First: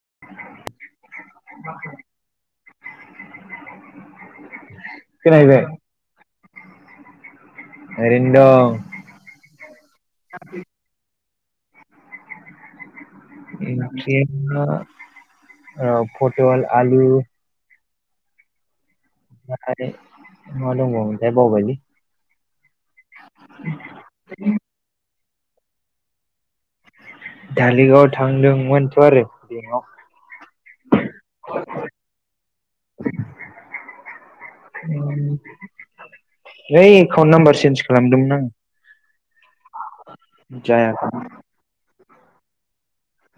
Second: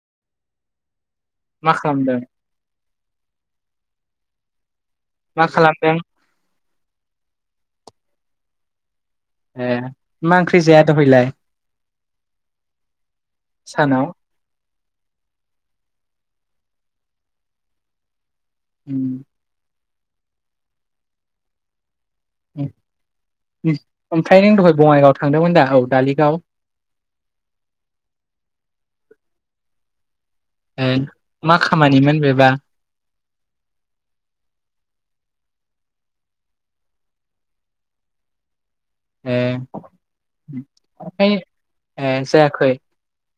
[inaudible] मा खालामदों? मा खोनाहैबाय खालामदों? ओरैनो दं । ए मा ओंख्रि जाया दहायलाय? सानाव ओंख्रिया [inaudible] ओ फटल आलु उम [inaudible] मा दंबावोमोन बावबायलै । ओंखाय नों दहाय बङाइगाव थांदोंमोन दा औ दालिगाव दालिगाव थांदोंमोनथ' आरो दिन ऐ मा खामानिमोन बेबा ओइ एकाउन्ट नाम्बार चेन्ज खालामदोंमोन आं ए जायाखै ए जाखै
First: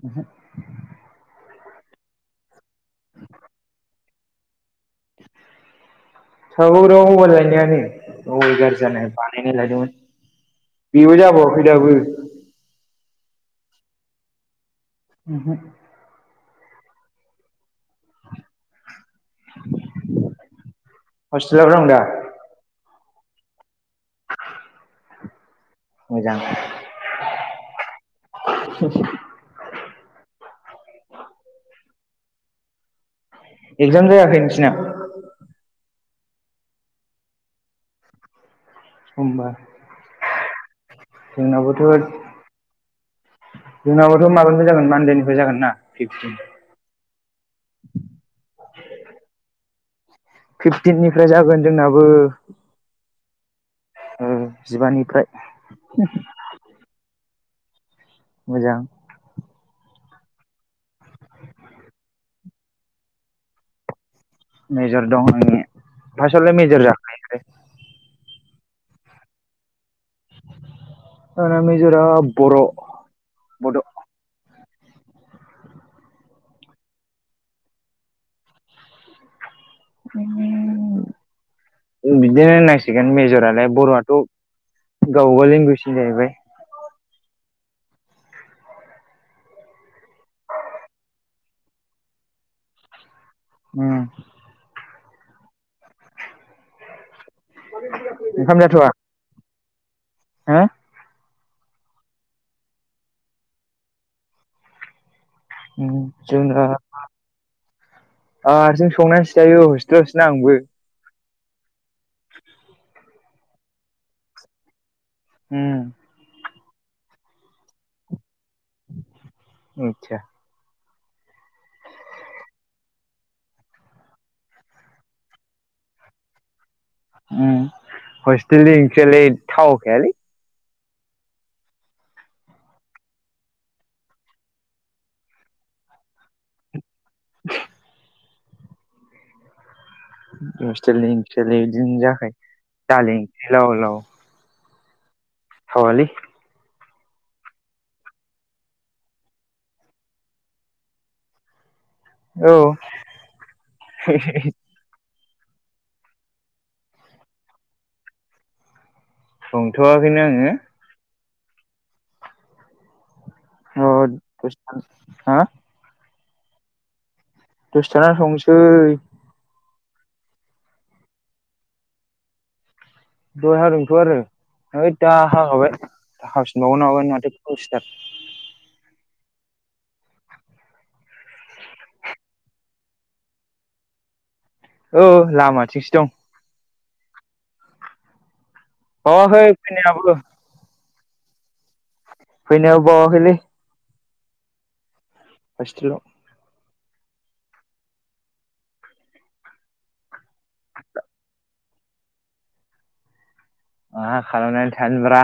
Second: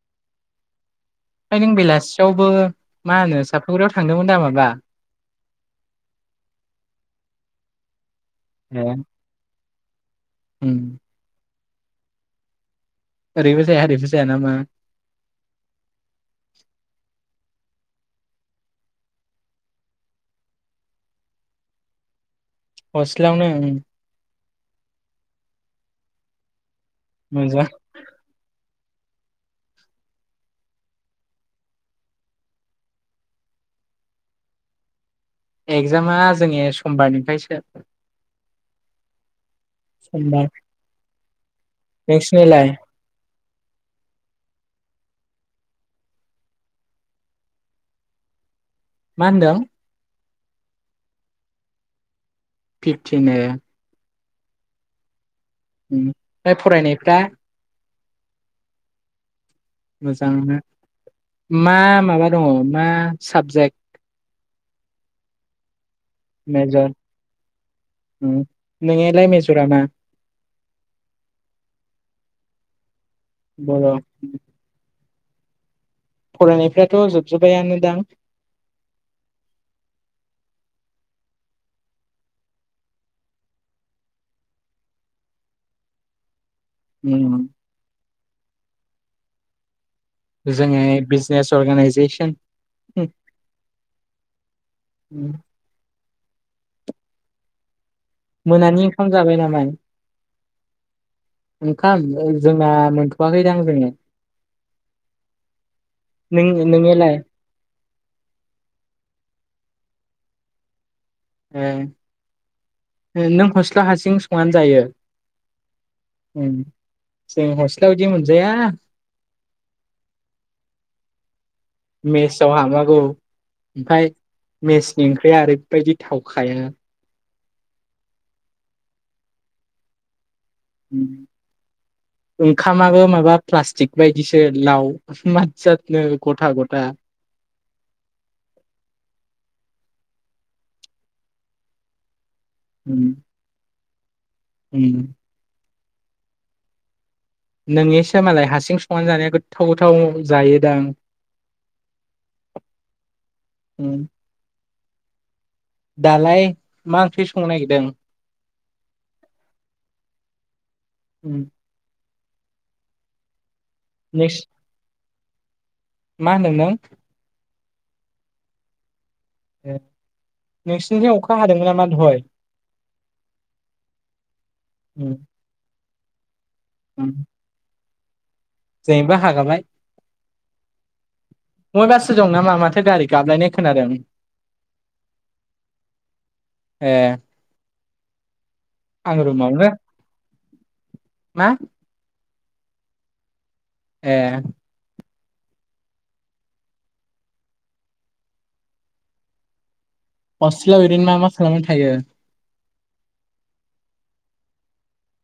ओहो ओ नों बेलासियावबो मा होनो सापुराव थांदोंमोन दा माबा राव मबाइ लायनायानो अबाइ गाज्रि ए जानाय बानायनाय लायदोंमोन उम बिबो जाब ऐ दाबो ओरैबो जाया ओरैबो जाया नामा ओमहो। [inaudible] हसटेलाव दंदा? हसटेलावनो ओं [inaudible] मोजां मोनजा [inaudible] [unintelligible] एगजाम जायाखै नोंसिना? एगजामा जोंनि समबारनिफ्रायसो समबा समबार [unintelligible] जोंनाबोथ' नोंसिनिलाय जोंनाबोथ' मा मानदेनिफ्राय जागोन ना फिफतिन [unintelligible] मा होनदों? फिफटिननिफ्राय जागोन जोंनाबो फिफटिन ए। ओ जिबानिफ्राय। [unintelligible] फरायनायफ्रा मोजां। मोजांनो मा माबा दङ मा साबजेक्ट। मेजर दं आंने फासावलाय मेजर जाखायो नालाय नोंनिलाइ मेजरा मा? [unintelligible] मेजरा बर' बड' बर'। फरायनायफ्राथ जोबजोबबायानो दां? [unintelligible] बिदिनो होननांसिगोन मेजरालाय बर'आथ गावगा लेंगुवेजनि जाहैबाय। [unintelligible] जोङो बिजनेस अर्गानाइजेसन [unintelligible] ओम [unintelligible] ओंखाम मोनानि जाथ'वा ओंखाम जाबाय नामा हो ओंखाम ओं जोंना मोनथआखैदां दोनै ओम जोंना ओ जों संनानैसो जायो [unintelligible] नो आंबो [unintelligible] ओ नों हस्टेलाव हारसिं संनानै जायो उम उम जों हस्टेलाव इदि मो जाया आदसा [unintelligible] उम हस्टेलनि ओंख्रियालाय थावखायालै। उम ओंखामाबो माबा प्लास्टिक बायदिसो लाव मा जाद जाद गथा गथा [unintelligible] हस्टेलनि ओंख्रियालाय बिदिनो जाखायो। उम दालि ओंख्रि लाव लाव उम थावालै नोंनिसो मालाय हासिं संनानै जानाया गोथाव गोथाव जायोदां औ उम हे हे हे दालाय मा ओंख्रि संनो नागिरदों? संथवाखैनो आङो। उम अ नोंसि [unintelligible] हा मा होनदों नों? दसे थाना संनोसै। नोंसिनिथिं अखा हादोंमोन नामा दहय? दहाय हादोंमोनथ आरो ओइ उम दा हागाबाय। [unintelligible] [unintelligible] [inaudible] जोंनाबो हागाबाय मयबासो दं नामा माथो गारि गाबलायनाय खोनादों औ लामाथिंसो दं। ए आं बावाखै रुमावनो फैनायाबो मा फैनायाबो बावाखैलै ए। हसटेलाव हस्टेलाव ओरैनो मा मा खालामनानै थायो? मा खालामनानै थानोब्रा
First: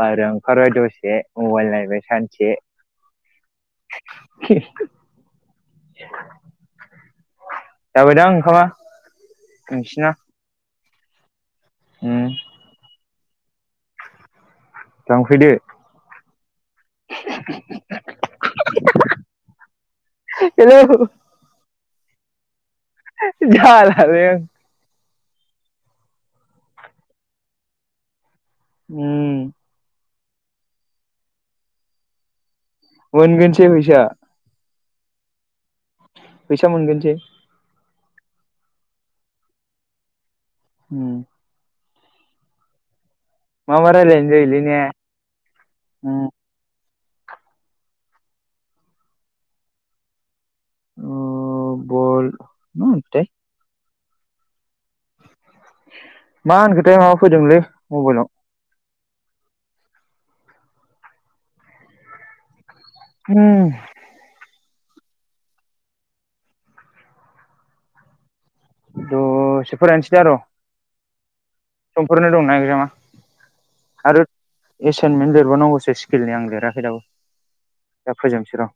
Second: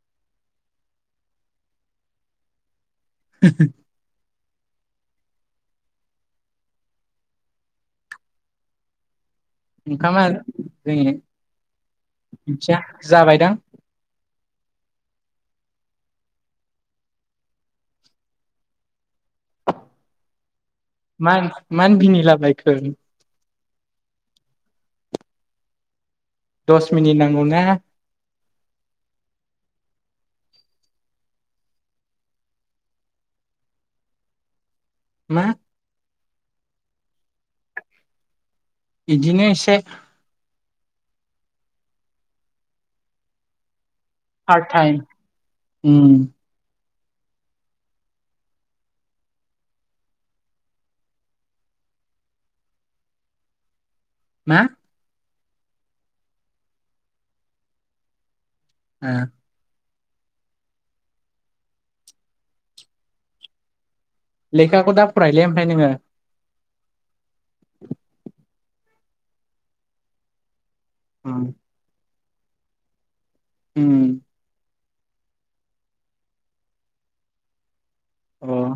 बाहेरायाव ओंखारबाय दसे, मबाइल नायबाय सानसे [unintelligible] [unintelligible] जाबायदां ओंखामा? नोंसिना ओंखामा [unintelligible] उम मिथिया जाबायदां लांफैदो [inaudible] हेलौ मान मानो बिनिला बायख खो जालालै आं। दस मिनिट नांगौ ना उम। मोनगोनसै फैसा मा? फैसा मोनगोनसै? इदिनो एसे। उम। माबाद रायनाय जायोलै पार्ट ने टाइम ओम उम अ बल [unintelligible] मा मा होनखोथाय माबा फैदोंलै मबाइलाव ओ होम लेखाखौ दा फरायलै ओमफाय नोङो दसे फरायनसै दा र ओम समफोरनो दं ना इकजामा उम आरो एसाइनमेन्ट लिरबावनांगौसो स्किलनि आं लिराखै दाबो दा फोजोबसै र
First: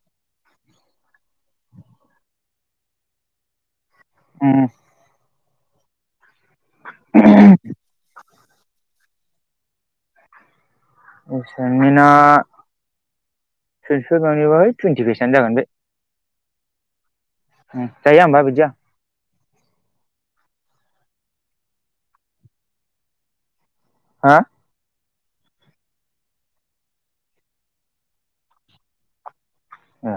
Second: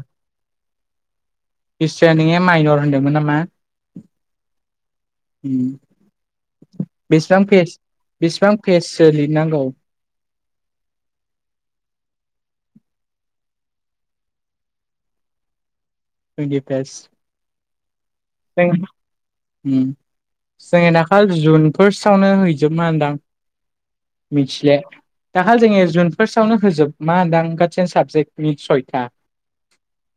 बिस्रानिया माइनर होनदोंमोन नामा ओम उम बेसेबां फेस बेसेबां फेस सो लिरनांगौ एसाइनमेन्टआ सयस मोनहैबाय टुयिन्टि फेसानो जागोन बे टुयिन्टि पेस उम जायो आंबा बिदिया ओम जों दाखालि जुन फोर्स्टआवनो हैजोबानदां हा मिथिले दाखालि जोङो ए जुन फार्स्टआवनो होजोब मान दां गसिन साबजेक्टनि सयथा ओ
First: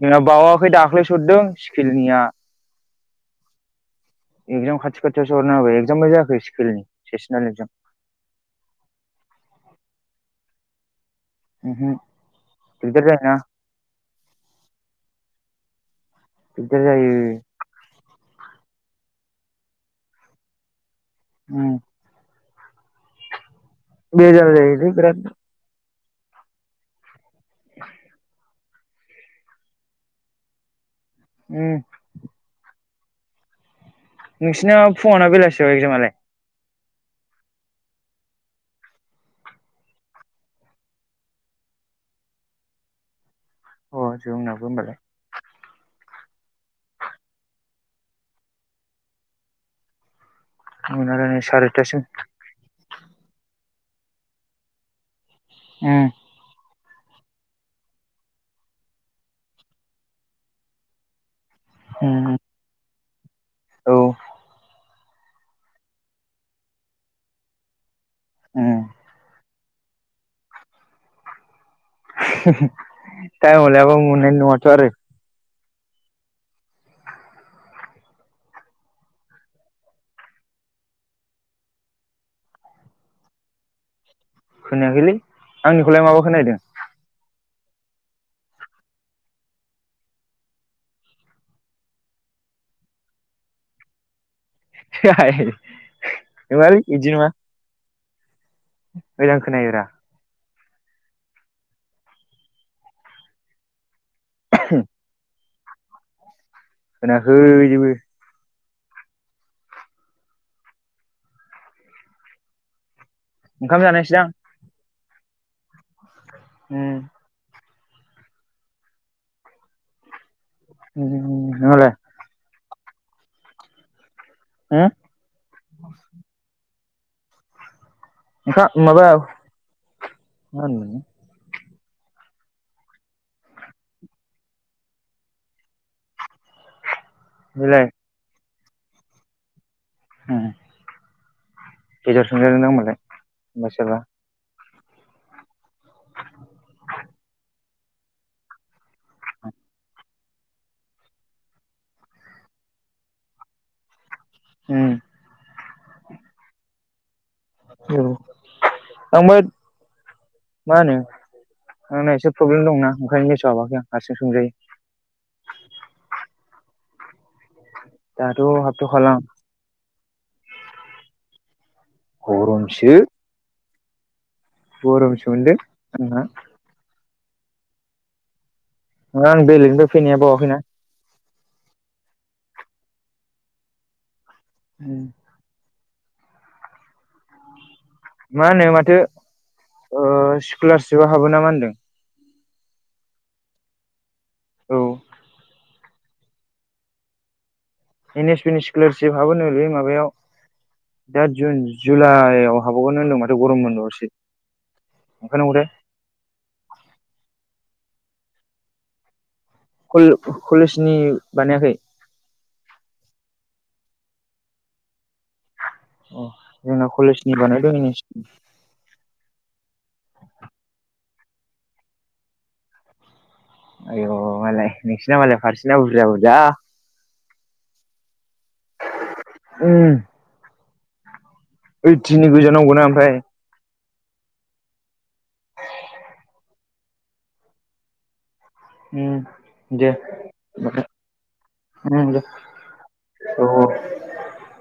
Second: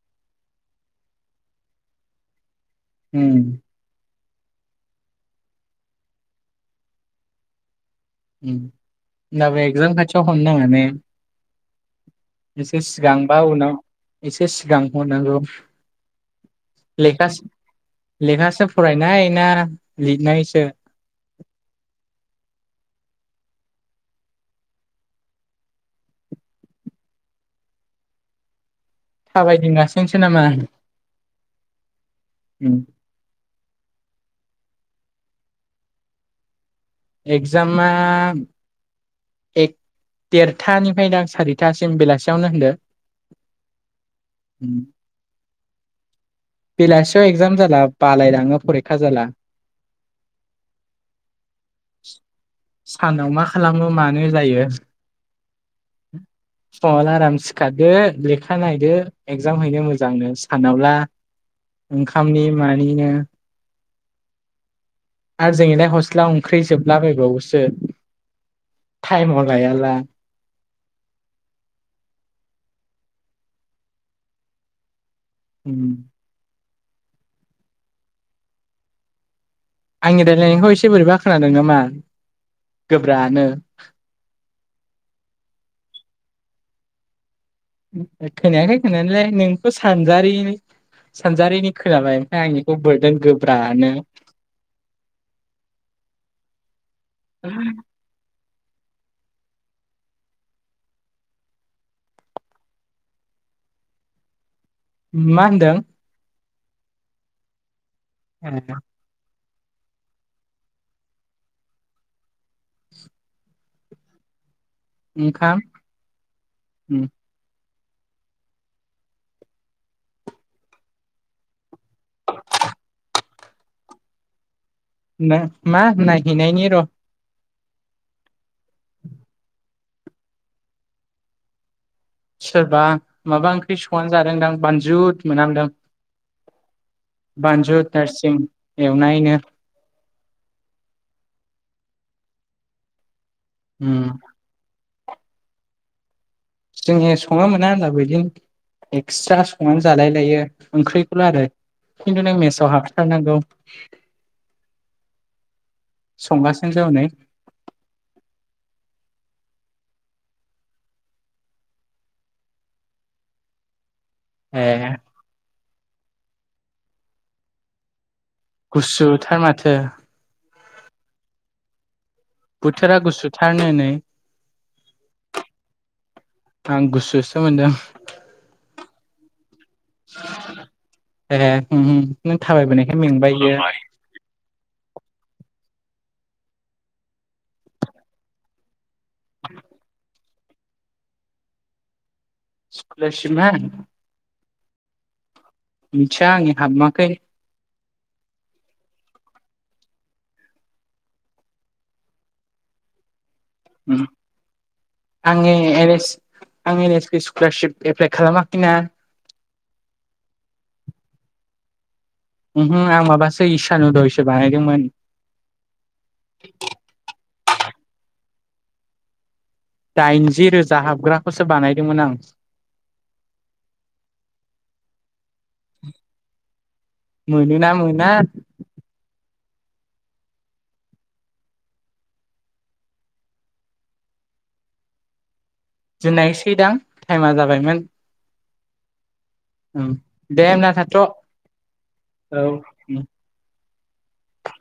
जोंना बावाखै दाख्लैसो हरदों स्किलनिया ओम इकजाम खाथि खाथियावसो हरना होबाय इकजामबो जायाखै स्किलनि सेसनेल इकजाम ओम होनबाबो एक्जाम खाथियाव खन उमहो [unintelligible] एसे दिगदार जायोना सिगांबा उनाव एसे सिगां हरनांगौ। दिगदार जायो लेखास लेखासो फ रायनाय ना लिरनायसो ओम बेजाल जायोलै बेराद [inaudible] थाबायदिंगासिनोसो नामा? उम उम नोंसिना फुङना बेलासियाव एकजामालाय? एक्जाम मा एक देरथानिफ्रायनो सारिथासिम बेलासियावनो होनदो अ जोंनांबो होमबालाय बेलासियाव एगजाम जाला बालायलाङो परिखा जाला [unintelligible] सारि थासिम सानाव मा खालामो मानो जायो। ओम फुङावल आराम सिखारदो लेखा नायदो एगजाम हैनो मोजांनो सानावला उम ओंखामनि मानिनो औ आरो जोंलाय हस्ला ओंख्रि जोबलाबायबावोसो ओम भायला थायमाव लाया मन नङथ आरो उम आंनि रायज्लायनायखौ एसे बोरैबा खोनादों नामा गोब्रानो खोनायाखैलै आंनिखौलाय माबा खोनदों खोनायाखाय खोनालाय नोंखौ सानजारि सानजारिनि खोनाबाय ओमफ्राय आंनिखौ बोरदोंन गोब्रानो नङालै इदि नङा मोजां खोनायोरा होम मा होनदों होनाखै जेबो ए ओंखाम जानोसै दां ओंखाम उम उम नोंहालाय [inaudible] उम नो मा नायहैनायनि र ओंखा माबा माहोनोमोन सोरबा माबा ओंख्रि संनानै जादोंदां बानजु मोनांदों बान्जु बेलाय थारसिं एवनायनो होम गेजेराव सोंजागोनदां होनबालाय उम मसबा जोङो सङनो मोना होनब्लाबो बिदिनो एक्सट्रा संनानै जालाय लायो ओंख्रिखौल आरो खिन्थु नों मेसआव हाबथारनांगौ। ओम संगासिनोसो हनै औ आंबो मा होनो आंना एसे प्रब्लेम दंना ओंखायनो मेसाव हाबाखै आं हारसिं संजायो ए दाथ' गुससु हाबथ'खाला आं थार माथो गरमसो बोथोरा गुसु थारनो नै गरमसो मोन्दों आंना सो मोन्दो आं बेलेगनिफ्राय फैनाया बावाखैना ए नों थाबायबोनायखाय मेंबाय बियो उम मा होनोमाथो [inaudible] स्कलारशिप आ हाबो ना मा होनदों स्कलारशिप ना औ मिथिया आंनि हाबाखै एन एस पि नि स्कलारशिप हाबोनोलै माबायाव दा जुन जुलाइआव हाबावगोननो होनदोंमोन मा उम आं ओंखारनांगौथाय ए-एन आं N S P scholarship apply खालामाखैना। कल-कलेजनि बानायाखै? उहो आं माबासै इसानुदयसो बानायदोंमोन। अ [unintelligible] दाइनजि रोजा हाबग्रा खौसो बानायदोंमोन आं आय मालाय नोंसिना मालाय फारसेना बुरजा बुरजा। मोनो ना मोना उम ओइटिनि गोजा नांगौना ओमफ्राय? दोननायसै दां टाइमा जाबायमोन? उम ओम दे दे उमबा‌ होमबालाय उम दे होनना औ औ थाथ।